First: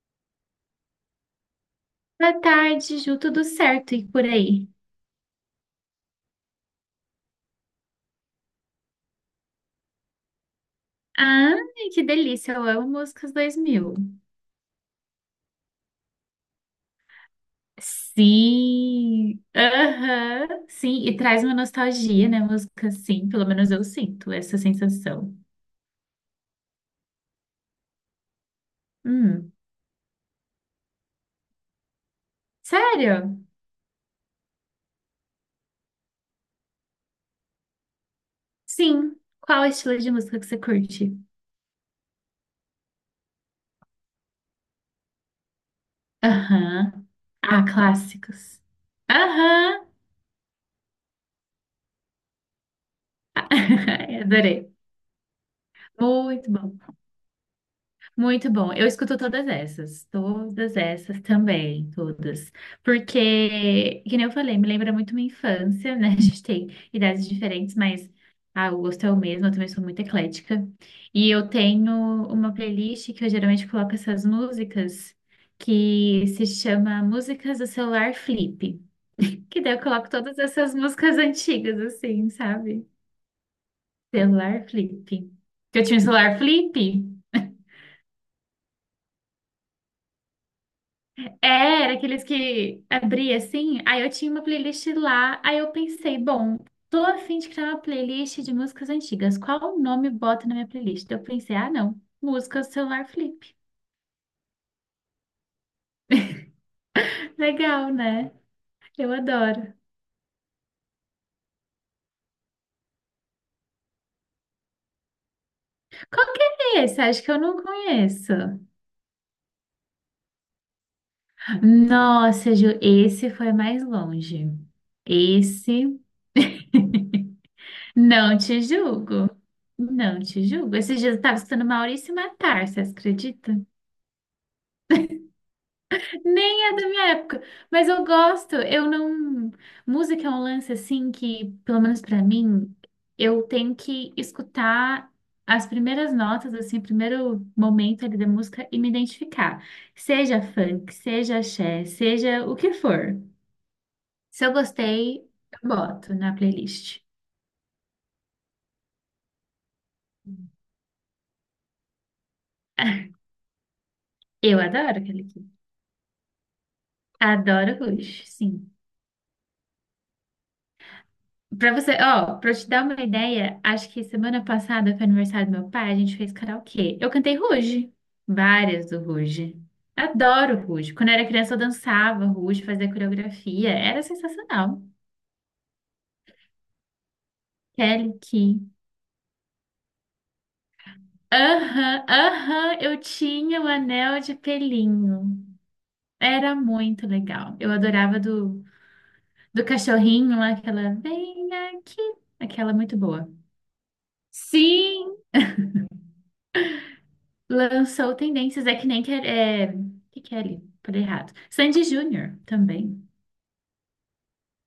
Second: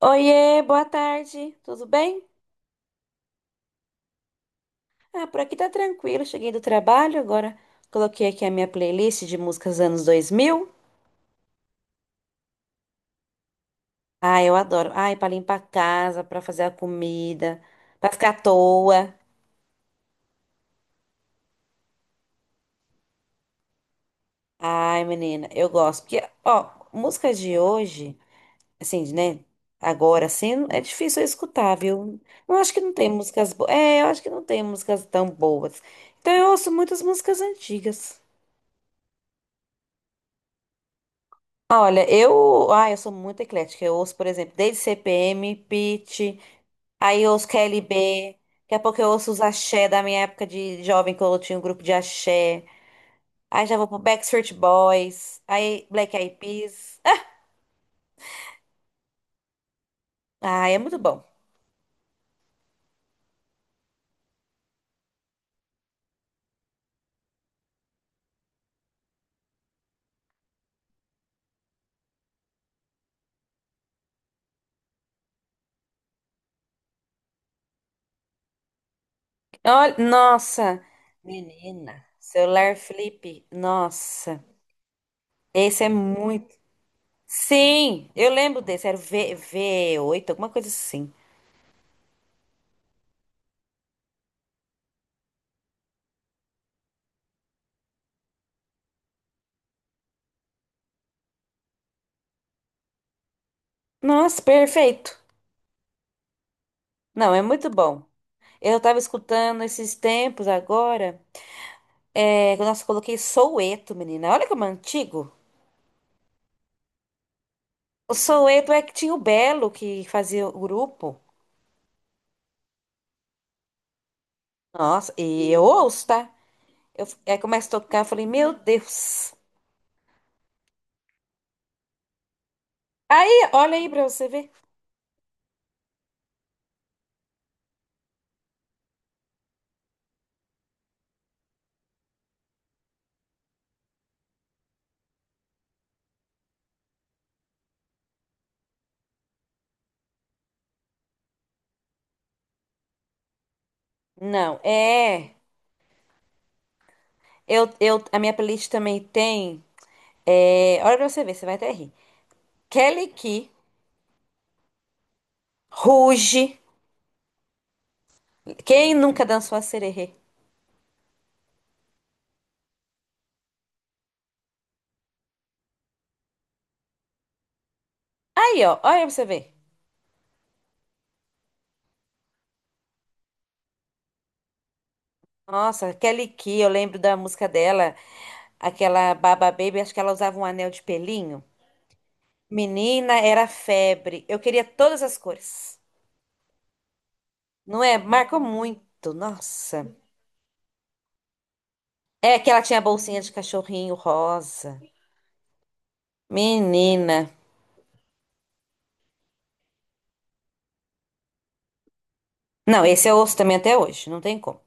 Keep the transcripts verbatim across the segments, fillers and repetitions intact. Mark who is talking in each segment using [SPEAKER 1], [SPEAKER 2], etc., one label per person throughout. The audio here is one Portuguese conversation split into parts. [SPEAKER 1] Oiê, boa tarde, tudo bem?
[SPEAKER 2] Boa tarde, Ju, tudo certo e por aí?
[SPEAKER 1] Ah, por aqui tá tranquilo, cheguei do trabalho agora. Coloquei aqui a minha playlist de músicas anos dois mil.
[SPEAKER 2] Ai, que delícia, eu amo músicas dois mil.
[SPEAKER 1] Ah, eu adoro. Ai, pra limpar a casa, pra fazer a comida, pra ficar à toa.
[SPEAKER 2] Sim, aham, sim, e traz uma nostalgia, né? Música, sim, pelo menos eu sinto essa
[SPEAKER 1] Ai,
[SPEAKER 2] sensação.
[SPEAKER 1] menina, eu gosto. Porque, ó, música de hoje, assim, né?
[SPEAKER 2] Hum,
[SPEAKER 1] Agora, assim, é difícil eu escutar, viu? Eu acho que não tem
[SPEAKER 2] sério?
[SPEAKER 1] músicas boas. É, eu acho que não tem músicas tão boas. Então eu ouço muitas músicas antigas.
[SPEAKER 2] Sim, qual é o estilo de música que você curte?
[SPEAKER 1] Olha, eu, ah, eu sou muito eclética. Eu ouço, por exemplo, desde C P M, Pitty,
[SPEAKER 2] Aham,
[SPEAKER 1] aí eu ouço K
[SPEAKER 2] ah,
[SPEAKER 1] L B.
[SPEAKER 2] clássicos.
[SPEAKER 1] Daqui a pouco eu ouço os
[SPEAKER 2] Aham,
[SPEAKER 1] axé da minha época de jovem, que eu tinha um grupo de axé. Aí já vou pro Backstreet
[SPEAKER 2] adorei,
[SPEAKER 1] Boys, aí Black Eyed
[SPEAKER 2] muito bom.
[SPEAKER 1] Peas.
[SPEAKER 2] Muito bom. Eu escuto todas essas,
[SPEAKER 1] Ah,
[SPEAKER 2] todas
[SPEAKER 1] é muito
[SPEAKER 2] essas
[SPEAKER 1] bom.
[SPEAKER 2] também, todas. Porque, que nem eu falei, me lembra muito minha infância, né? A gente tem idades diferentes, mas ah, o gosto é o mesmo, eu também sou muito eclética. E eu tenho uma playlist que eu geralmente coloco essas músicas que se chama Músicas do Celular Flip. Que daí eu
[SPEAKER 1] Olha,
[SPEAKER 2] coloco todas essas
[SPEAKER 1] nossa,
[SPEAKER 2] músicas antigas,
[SPEAKER 1] menina,
[SPEAKER 2] assim,
[SPEAKER 1] celular
[SPEAKER 2] sabe?
[SPEAKER 1] flip, nossa,
[SPEAKER 2] Celular Flip. Que eu
[SPEAKER 1] esse é
[SPEAKER 2] tinha um celular
[SPEAKER 1] muito.
[SPEAKER 2] Flip.
[SPEAKER 1] Sim, eu lembro desse, era o V, V8, alguma coisa assim.
[SPEAKER 2] É, era aqueles que abria assim. Aí eu tinha uma playlist lá. Aí eu pensei, bom, tô a fim de criar uma playlist de músicas antigas. Qual o nome bota na minha playlist? Eu pensei, ah, não. Música celular flip.
[SPEAKER 1] Nossa, perfeito. Não, é muito
[SPEAKER 2] Legal,
[SPEAKER 1] bom.
[SPEAKER 2] né?
[SPEAKER 1] Eu tava
[SPEAKER 2] Eu
[SPEAKER 1] escutando
[SPEAKER 2] adoro.
[SPEAKER 1] esses tempos agora. É, nossa, coloquei Soueto, menina. Olha como é antigo.
[SPEAKER 2] Qual que é esse? Acho que eu não
[SPEAKER 1] O
[SPEAKER 2] conheço.
[SPEAKER 1] Soueto é que tinha o Belo que fazia o grupo.
[SPEAKER 2] Nossa, Ju, esse foi mais longe.
[SPEAKER 1] Nossa, e eu
[SPEAKER 2] Esse.
[SPEAKER 1] ouço, tá? Eu, aí começa a tocar, eu falei,
[SPEAKER 2] Não
[SPEAKER 1] meu
[SPEAKER 2] te julgo.
[SPEAKER 1] Deus.
[SPEAKER 2] Não te julgo. Esses dias eu tava escutando Maurício Matar, você
[SPEAKER 1] Aí,
[SPEAKER 2] acredita?
[SPEAKER 1] olha aí pra você ver.
[SPEAKER 2] Nem é da minha época, mas eu gosto. Eu não. Música é um lance assim que, pelo menos pra mim, eu tenho que escutar as primeiras notas, assim, o primeiro momento ali da música e me identificar. Seja funk, seja axé, seja o que for. Se eu
[SPEAKER 1] Não,
[SPEAKER 2] gostei,
[SPEAKER 1] é.
[SPEAKER 2] eu boto na playlist.
[SPEAKER 1] Eu, eu, a minha playlist também tem. É, olha pra você ver, você vai até rir. Kelly Key,
[SPEAKER 2] Eu adoro aquele aqui.
[SPEAKER 1] Ruge.
[SPEAKER 2] Adoro Rush, sim.
[SPEAKER 1] Quem nunca dançou a sererê?
[SPEAKER 2] Pra você, ó, pra eu te dar uma ideia, acho que semana passada foi aniversário do meu pai, a gente fez karaokê. Eu cantei Ruge,
[SPEAKER 1] Aí, ó,
[SPEAKER 2] várias do
[SPEAKER 1] olha pra você ver.
[SPEAKER 2] Ruge. Adoro Ruge. Quando eu era criança eu dançava Ruge, fazia coreografia, era sensacional.
[SPEAKER 1] Nossa, Kelly Key, eu lembro da música dela.
[SPEAKER 2] Kelly Key.
[SPEAKER 1] Aquela Baba Baby, acho que ela usava um anel de pelinho.
[SPEAKER 2] Aham, aham, eu
[SPEAKER 1] Menina, era
[SPEAKER 2] tinha o anel
[SPEAKER 1] febre.
[SPEAKER 2] de
[SPEAKER 1] Eu queria todas as
[SPEAKER 2] pelinho.
[SPEAKER 1] cores.
[SPEAKER 2] Era muito legal. Eu
[SPEAKER 1] Não é?
[SPEAKER 2] adorava
[SPEAKER 1] Marcou
[SPEAKER 2] do,
[SPEAKER 1] muito.
[SPEAKER 2] do
[SPEAKER 1] Nossa.
[SPEAKER 2] cachorrinho lá, aquela vem aqui,
[SPEAKER 1] É que ela
[SPEAKER 2] aquela
[SPEAKER 1] tinha a
[SPEAKER 2] muito
[SPEAKER 1] bolsinha
[SPEAKER 2] boa.
[SPEAKER 1] de cachorrinho rosa.
[SPEAKER 2] Sim!
[SPEAKER 1] Menina.
[SPEAKER 2] Lançou Tendências, é que nem que é, o que que é ali? Falei errado. Sandy Júnior
[SPEAKER 1] Não, esse
[SPEAKER 2] também.
[SPEAKER 1] eu ouço também até hoje. Não tem como.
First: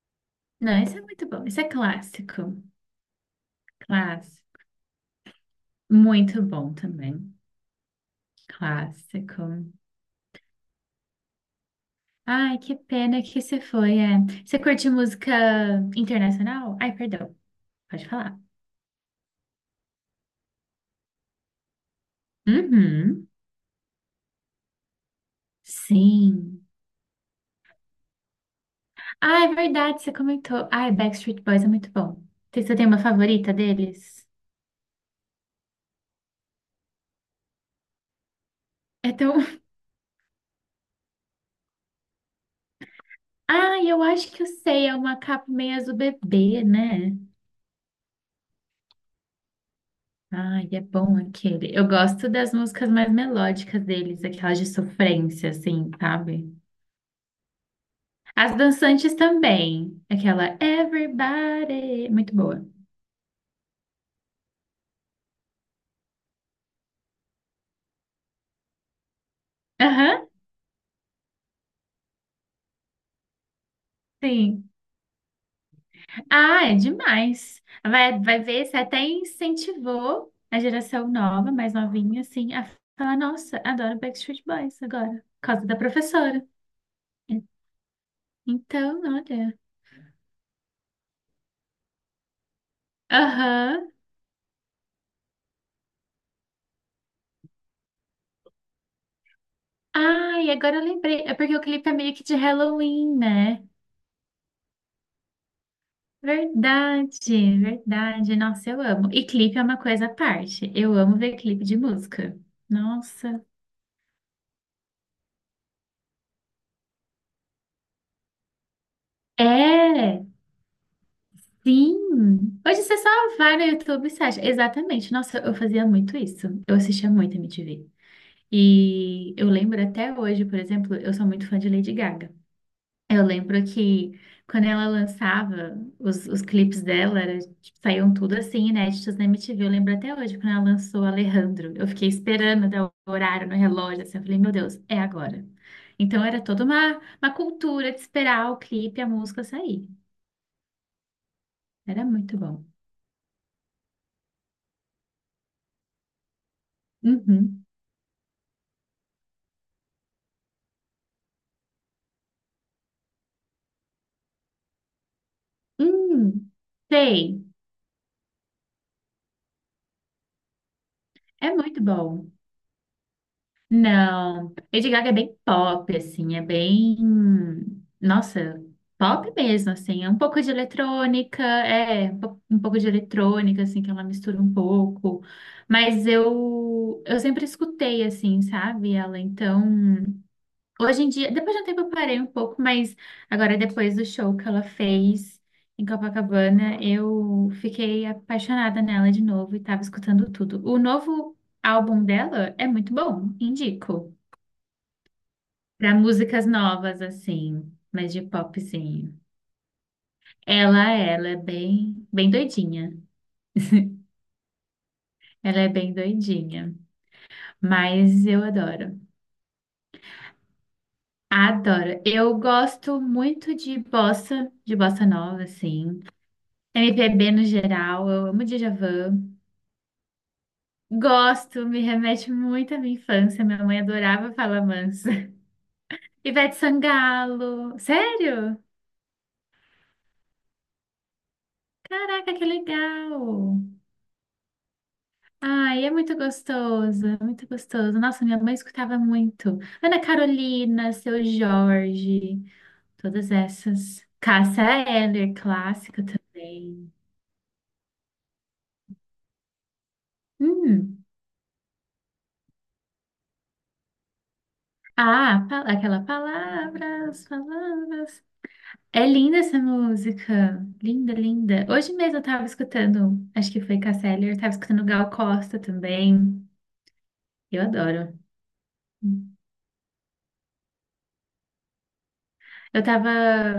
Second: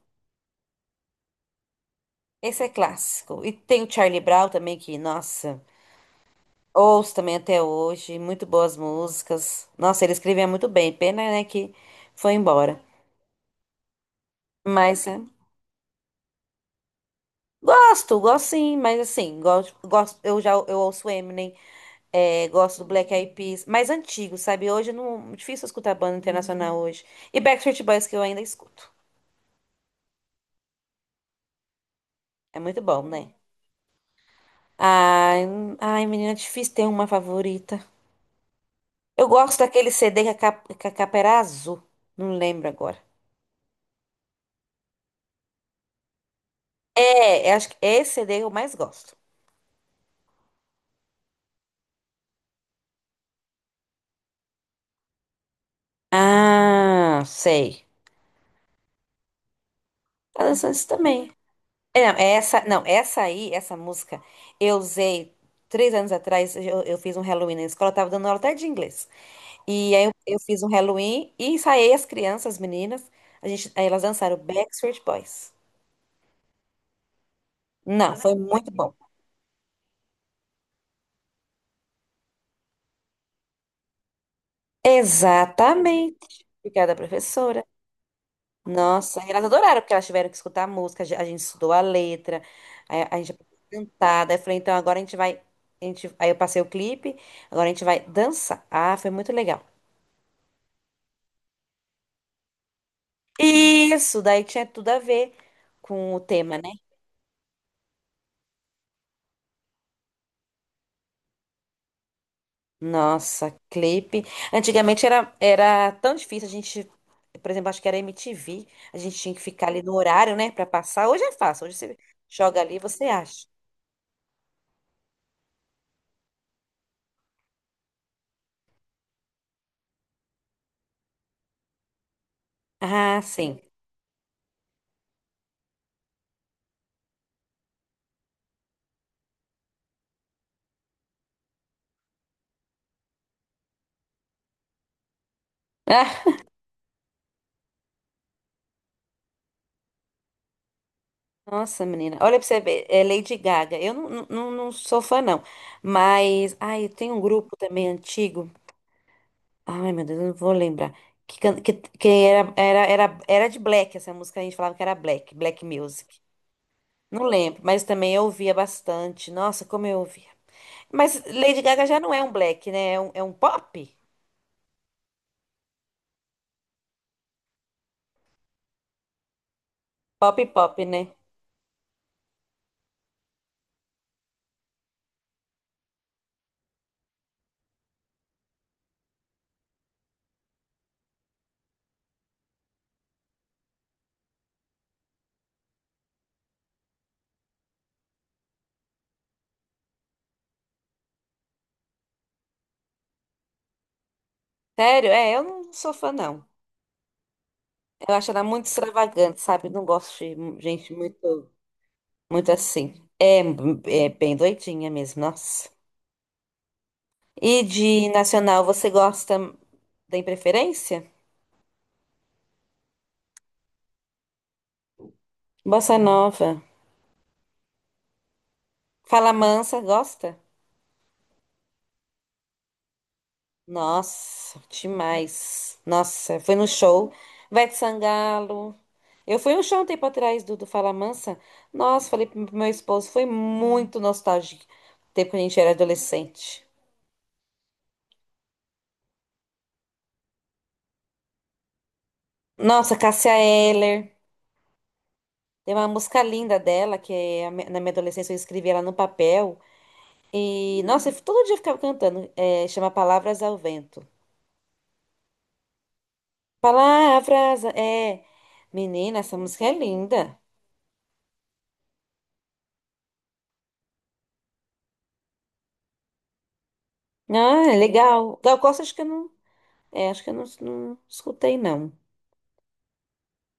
[SPEAKER 2] Não, esse é muito bom. Esse é clássico.
[SPEAKER 1] Esse é clássico. E tem o Charlie Brown
[SPEAKER 2] Clássico.
[SPEAKER 1] também, que, nossa,
[SPEAKER 2] Muito bom
[SPEAKER 1] ouço
[SPEAKER 2] também.
[SPEAKER 1] também até hoje. Muito boas
[SPEAKER 2] Clássico.
[SPEAKER 1] músicas. Nossa, ele escrevia muito bem. Pena, né, que foi
[SPEAKER 2] Ai, que
[SPEAKER 1] embora.
[SPEAKER 2] pena que você foi. É. Você curte
[SPEAKER 1] Mas. É.
[SPEAKER 2] música internacional? Ai, perdão. Pode
[SPEAKER 1] Gosto,
[SPEAKER 2] falar.
[SPEAKER 1] gosto sim, mas assim, gosto, gosto, eu já eu ouço Eminem, é, gosto do Black
[SPEAKER 2] Uhum.
[SPEAKER 1] Eyed Peas, mais antigo, sabe? Hoje não, difícil escutar banda
[SPEAKER 2] Sim.
[SPEAKER 1] internacional hoje. E Backstreet Boys que eu ainda escuto.
[SPEAKER 2] Ah, é verdade, você comentou. Ai, Backstreet Boys é muito bom.
[SPEAKER 1] É
[SPEAKER 2] Você
[SPEAKER 1] muito
[SPEAKER 2] tem uma
[SPEAKER 1] bom, né?
[SPEAKER 2] favorita deles?
[SPEAKER 1] Ai, hum, ai, menina, é difícil ter uma favorita.
[SPEAKER 2] É
[SPEAKER 1] Eu
[SPEAKER 2] tão,
[SPEAKER 1] gosto daquele C D que a capa, que a capa era azul. Não lembro agora.
[SPEAKER 2] Ah, eu acho que eu sei, é uma capa meio azul bebê, né?
[SPEAKER 1] É, eu acho que esse C D eu mais gosto.
[SPEAKER 2] Ai, é bom aquele. Eu gosto das músicas mais melódicas deles, aquelas de sofrência, assim, sabe?
[SPEAKER 1] Ah, sei.
[SPEAKER 2] As dançantes também.
[SPEAKER 1] Tá
[SPEAKER 2] Aquela
[SPEAKER 1] dançando isso também. É,
[SPEAKER 2] Everybody.
[SPEAKER 1] não,
[SPEAKER 2] Muito
[SPEAKER 1] essa,
[SPEAKER 2] boa.
[SPEAKER 1] não, essa aí, essa música, eu usei três anos atrás. Eu, eu fiz um Halloween na escola, eu tava dando aula até de inglês. E aí eu,
[SPEAKER 2] Aham,
[SPEAKER 1] eu fiz um Halloween e ensaiei as crianças, as meninas. A gente, aí elas dançaram
[SPEAKER 2] sim.
[SPEAKER 1] Backstreet Boys.
[SPEAKER 2] Ah, é demais.
[SPEAKER 1] Não,
[SPEAKER 2] Vai,
[SPEAKER 1] foi
[SPEAKER 2] vai ver,
[SPEAKER 1] muito
[SPEAKER 2] você
[SPEAKER 1] bom.
[SPEAKER 2] até incentivou a geração nova, mais novinha, assim, a falar: Nossa, adoro Backstreet Boys agora, por causa da
[SPEAKER 1] Exatamente.
[SPEAKER 2] professora.
[SPEAKER 1] Obrigada, professora.
[SPEAKER 2] Então,
[SPEAKER 1] Nossa, e elas
[SPEAKER 2] olha.
[SPEAKER 1] adoraram, porque elas tiveram que escutar a música, a gen- a gente estudou a letra, a, a gente aprendeu a
[SPEAKER 2] Aham.
[SPEAKER 1] cantar. Daí eu falei, então agora a gente vai. A gente, aí eu passei o clipe, agora a gente vai dançar. Ah, foi muito legal.
[SPEAKER 2] Ai, agora eu lembrei. É porque o clipe é meio que de Halloween, né?
[SPEAKER 1] Isso, daí tinha tudo a ver com o tema, né?
[SPEAKER 2] Verdade, verdade. Nossa, eu amo. E clipe é uma coisa à parte. Eu amo ver clipe de música. Nossa.
[SPEAKER 1] Nossa, clipe. Antigamente era, era tão difícil a gente, por exemplo, acho que era M T V, a gente tinha que ficar ali no
[SPEAKER 2] É,
[SPEAKER 1] horário, né, pra passar. Hoje é fácil, hoje
[SPEAKER 2] sim.
[SPEAKER 1] você joga ali e
[SPEAKER 2] Hoje você
[SPEAKER 1] você
[SPEAKER 2] só
[SPEAKER 1] acha.
[SPEAKER 2] vai no YouTube e você acha. Exatamente. Nossa, eu fazia muito isso. Eu assistia muito M T V. E eu lembro até hoje, por exemplo, eu sou muito fã de Lady Gaga.
[SPEAKER 1] Ah,
[SPEAKER 2] Eu
[SPEAKER 1] sim.
[SPEAKER 2] lembro que quando ela lançava os, os clipes dela, era, tipo, saíam tudo assim, inéditos na M T V. Eu lembro até hoje, quando ela lançou Alejandro. Eu fiquei esperando dar o horário no relógio, assim, eu falei, meu Deus, é agora. Então era
[SPEAKER 1] Ah,
[SPEAKER 2] toda uma, uma cultura de esperar o clipe, e a música sair.
[SPEAKER 1] nossa,
[SPEAKER 2] Era
[SPEAKER 1] menina. Olha
[SPEAKER 2] muito
[SPEAKER 1] pra você
[SPEAKER 2] bom.
[SPEAKER 1] ver, é Lady Gaga. Eu não, não, não não sou fã, não. Mas, ai, tem um grupo
[SPEAKER 2] Uhum.
[SPEAKER 1] também antigo. Ai, meu Deus, eu não vou lembrar. Que, can- que, que era, era, era, era de Black, essa música a gente falava que era Black, Black Music.
[SPEAKER 2] Hum,
[SPEAKER 1] Não
[SPEAKER 2] sei,
[SPEAKER 1] lembro, mas também eu ouvia bastante. Nossa, como eu ouvia. Mas
[SPEAKER 2] é
[SPEAKER 1] Lady
[SPEAKER 2] muito
[SPEAKER 1] Gaga já não é
[SPEAKER 2] bom.
[SPEAKER 1] um black, né? É um, é um pop?
[SPEAKER 2] Não, Lady Gaga é bem pop, assim, é bem, nossa, pop mesmo, assim, é um
[SPEAKER 1] Pop,
[SPEAKER 2] pouco de
[SPEAKER 1] pop, né?
[SPEAKER 2] eletrônica, é, um po- um pouco de eletrônica, assim, que ela mistura um pouco, mas eu, eu sempre escutei, assim, sabe, ela, então, hoje em dia, depois de um tempo eu parei um pouco, mas agora depois do show que ela fez em Copacabana, eu fiquei apaixonada nela de novo e tava escutando tudo. O novo álbum dela é muito bom, indico.
[SPEAKER 1] Sério? É, eu não sou
[SPEAKER 2] Para
[SPEAKER 1] fã, não.
[SPEAKER 2] músicas novas, assim, mas
[SPEAKER 1] Eu
[SPEAKER 2] de
[SPEAKER 1] acho ela muito
[SPEAKER 2] popzinho.
[SPEAKER 1] extravagante, sabe? Não gosto de gente
[SPEAKER 2] Ela, ela é
[SPEAKER 1] muito,
[SPEAKER 2] bem, bem
[SPEAKER 1] muito
[SPEAKER 2] doidinha.
[SPEAKER 1] assim. É, é bem doidinha mesmo,
[SPEAKER 2] Ela é
[SPEAKER 1] nossa.
[SPEAKER 2] bem doidinha,
[SPEAKER 1] E de
[SPEAKER 2] mas eu
[SPEAKER 1] nacional, você
[SPEAKER 2] adoro.
[SPEAKER 1] gosta, tem preferência?
[SPEAKER 2] Adoro. Eu gosto muito de bossa, de bossa nova,
[SPEAKER 1] Bossa
[SPEAKER 2] assim.
[SPEAKER 1] nova.
[SPEAKER 2] M P B no geral, eu amo Djavan.
[SPEAKER 1] Fala mansa, gosta?
[SPEAKER 2] Gosto, me remete muito à minha infância. Minha mãe adorava
[SPEAKER 1] Nossa,
[SPEAKER 2] Fala Mansa.
[SPEAKER 1] demais. Nossa,
[SPEAKER 2] Ivete
[SPEAKER 1] foi no show. Ivete
[SPEAKER 2] Sangalo. Sério?
[SPEAKER 1] Sangalo. Eu fui no show um tempo atrás do, do Fala Mansa. Nossa, falei
[SPEAKER 2] Caraca,
[SPEAKER 1] pro
[SPEAKER 2] que
[SPEAKER 1] meu esposo,
[SPEAKER 2] legal!
[SPEAKER 1] foi muito nostálgico. O tempo que a gente era
[SPEAKER 2] Ai, é muito
[SPEAKER 1] adolescente.
[SPEAKER 2] gostoso, é muito gostoso. Nossa, minha mãe escutava muito. Ana Carolina, Seu Jorge,
[SPEAKER 1] Nossa,
[SPEAKER 2] todas
[SPEAKER 1] Cássia
[SPEAKER 2] essas.
[SPEAKER 1] Eller.
[SPEAKER 2] Cássia Eller,
[SPEAKER 1] Tem uma
[SPEAKER 2] clássica
[SPEAKER 1] música linda
[SPEAKER 2] também.
[SPEAKER 1] dela, que é a mi- na minha adolescência eu escrevi ela no papel. E,
[SPEAKER 2] Hum.
[SPEAKER 1] nossa, eu todo dia eu ficava cantando. É, chama Palavras ao Vento.
[SPEAKER 2] Ah, pa- aquela palavras,
[SPEAKER 1] Palavras,
[SPEAKER 2] palavras.
[SPEAKER 1] é.
[SPEAKER 2] É
[SPEAKER 1] Menina, essa
[SPEAKER 2] linda essa
[SPEAKER 1] música é linda.
[SPEAKER 2] música. Linda, linda. Hoje mesmo eu tava escutando, acho que foi Cássia Eller, eu tava escutando Gal Costa também. Eu
[SPEAKER 1] Ah, é
[SPEAKER 2] adoro.
[SPEAKER 1] legal. Gal Costa, acho que eu não. É, acho que eu não, não escutei, não.
[SPEAKER 2] Eu tava,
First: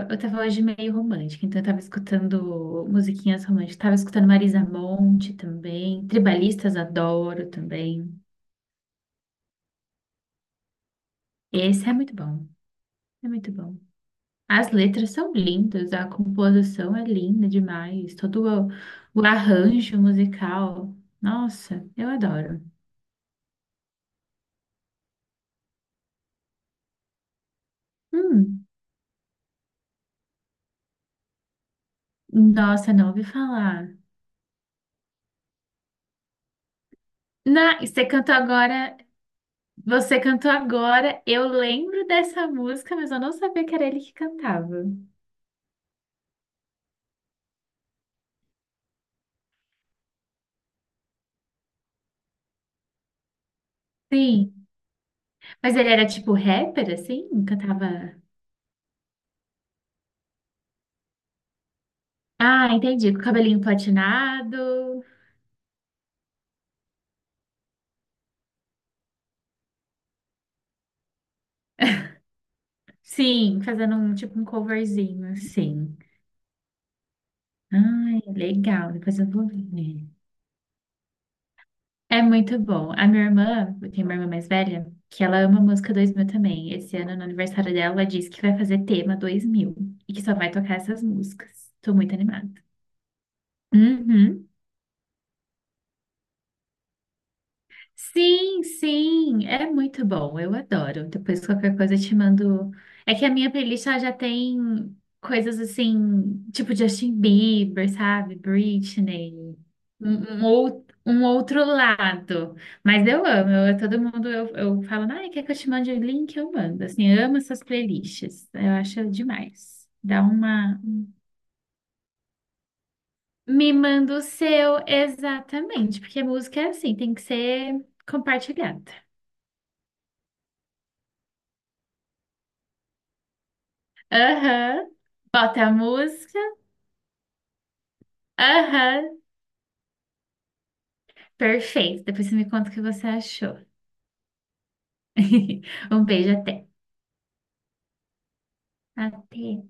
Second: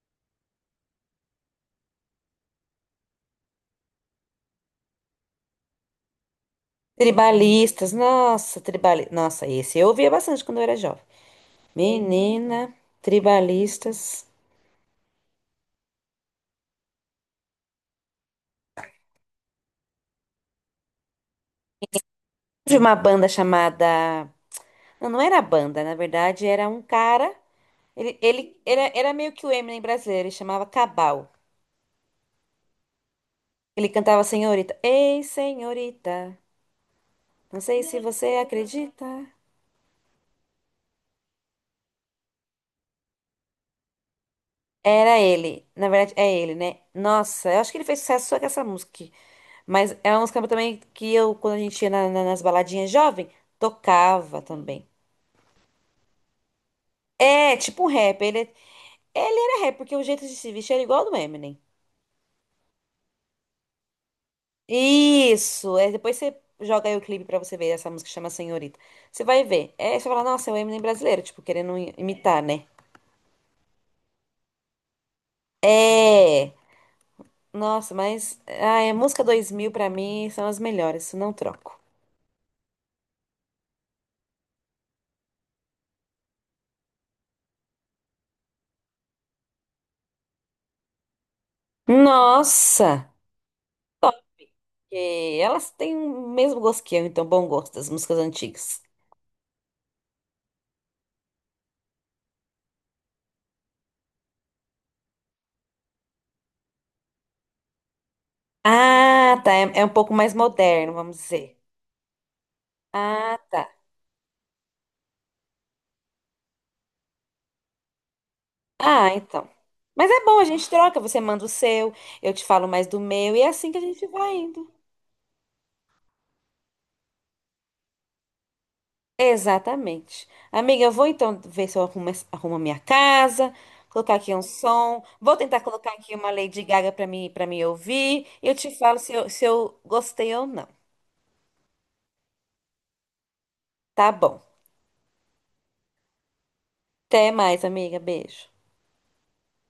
[SPEAKER 2] eu tava hoje meio romântica, então eu tava escutando musiquinhas românticas. Tava escutando Marisa Monte também. Tribalistas adoro
[SPEAKER 1] Tribalistas,
[SPEAKER 2] também.
[SPEAKER 1] nossa, tribalistas. Nossa, esse eu ouvia bastante quando eu era jovem.
[SPEAKER 2] Esse é muito bom.
[SPEAKER 1] Menina,
[SPEAKER 2] É muito bom.
[SPEAKER 1] tribalistas.
[SPEAKER 2] As letras são lindas, a composição é linda demais. Todo o, o arranjo musical. Nossa, eu adoro.
[SPEAKER 1] De uma banda chamada. Não, não era banda, na verdade, era um cara. Ele, ele
[SPEAKER 2] Hum,
[SPEAKER 1] era, era meio que o Eminem brasileiro, ele chamava Cabal.
[SPEAKER 2] nossa, não ouvi
[SPEAKER 1] Ele
[SPEAKER 2] falar.
[SPEAKER 1] cantava Senhorita. Ei, senhorita, não
[SPEAKER 2] Na,
[SPEAKER 1] sei se
[SPEAKER 2] você
[SPEAKER 1] você
[SPEAKER 2] cantou agora,
[SPEAKER 1] acredita.
[SPEAKER 2] você cantou agora. Eu lembro dessa música, mas eu não sabia que era ele que cantava.
[SPEAKER 1] Era ele. Na verdade, é ele, né? Nossa, eu acho que ele fez sucesso só com essa música. Mas é uma música também que eu, quando a gente ia na- na- nas baladinhas jovem, tocava
[SPEAKER 2] Sim,
[SPEAKER 1] também.
[SPEAKER 2] mas ele era tipo rapper, assim?
[SPEAKER 1] É, tipo um
[SPEAKER 2] Cantava.
[SPEAKER 1] rap. Ele, ele era rap, porque o jeito de se vestir era igual ao do Eminem.
[SPEAKER 2] Ah, entendi. Com o cabelinho platinado.
[SPEAKER 1] Isso! É, depois você joga aí o clipe pra você ver essa música chama Senhorita. Você vai ver. É, você fala, nossa, é o Eminem brasileiro, tipo, querendo im- imitar, né?
[SPEAKER 2] Sim, fazendo um tipo um coverzinho, assim.
[SPEAKER 1] É! Nossa,
[SPEAKER 2] Ai,
[SPEAKER 1] mas. Ah, é
[SPEAKER 2] legal. Depois
[SPEAKER 1] música
[SPEAKER 2] eu vou
[SPEAKER 1] dois mil pra
[SPEAKER 2] ver.
[SPEAKER 1] mim são as melhores, isso não troco.
[SPEAKER 2] É muito bom. A minha irmã, eu tenho uma irmã mais velha, que ela ama música dois mil também. Esse ano, no aniversário dela, ela disse que vai fazer tema dois mil e que só vai tocar essas músicas. Tô muito animada.
[SPEAKER 1] Nossa!
[SPEAKER 2] Uhum.
[SPEAKER 1] Que elas têm o mesmo gosto que eu, então bom gosto das músicas
[SPEAKER 2] Sim,
[SPEAKER 1] antigas.
[SPEAKER 2] sim, é muito bom, eu adoro. Depois qualquer coisa eu te mando. É que a minha playlist ela já tem coisas assim, tipo Justin Bieber, sabe?
[SPEAKER 1] Ah, tá.
[SPEAKER 2] Britney,
[SPEAKER 1] É, é um pouco mais
[SPEAKER 2] um, um, ou-
[SPEAKER 1] moderno, vamos
[SPEAKER 2] um
[SPEAKER 1] dizer.
[SPEAKER 2] outro lado. Mas eu
[SPEAKER 1] Ah,
[SPEAKER 2] amo,
[SPEAKER 1] tá.
[SPEAKER 2] eu, todo mundo eu, eu falo, ai, quer que eu te mande o link? Eu mando. Assim, eu amo essas playlists, eu
[SPEAKER 1] Ah,
[SPEAKER 2] acho
[SPEAKER 1] então.
[SPEAKER 2] demais.
[SPEAKER 1] Mas
[SPEAKER 2] Dá
[SPEAKER 1] é bom, a gente
[SPEAKER 2] uma.
[SPEAKER 1] troca. Você manda o seu, eu te falo mais do meu, e é assim
[SPEAKER 2] Me
[SPEAKER 1] que a gente
[SPEAKER 2] manda o
[SPEAKER 1] vai indo.
[SPEAKER 2] seu, exatamente, porque música é assim, tem que ser compartilhada.
[SPEAKER 1] Exatamente. Amiga, eu vou então ver se eu arrumo, essa- arrumo a minha casa, colocar aqui um
[SPEAKER 2] Aham.
[SPEAKER 1] som. Vou tentar
[SPEAKER 2] Bota a
[SPEAKER 1] colocar aqui uma
[SPEAKER 2] música.
[SPEAKER 1] Lady Gaga para mim, para me ouvir. E eu te falo se
[SPEAKER 2] Aham.
[SPEAKER 1] eu, se eu gostei ou não.
[SPEAKER 2] Perfeito. Depois você me conta o que você achou.
[SPEAKER 1] Tá bom.
[SPEAKER 2] Um beijo, até.
[SPEAKER 1] Até mais, amiga. Beijo.
[SPEAKER 2] Até.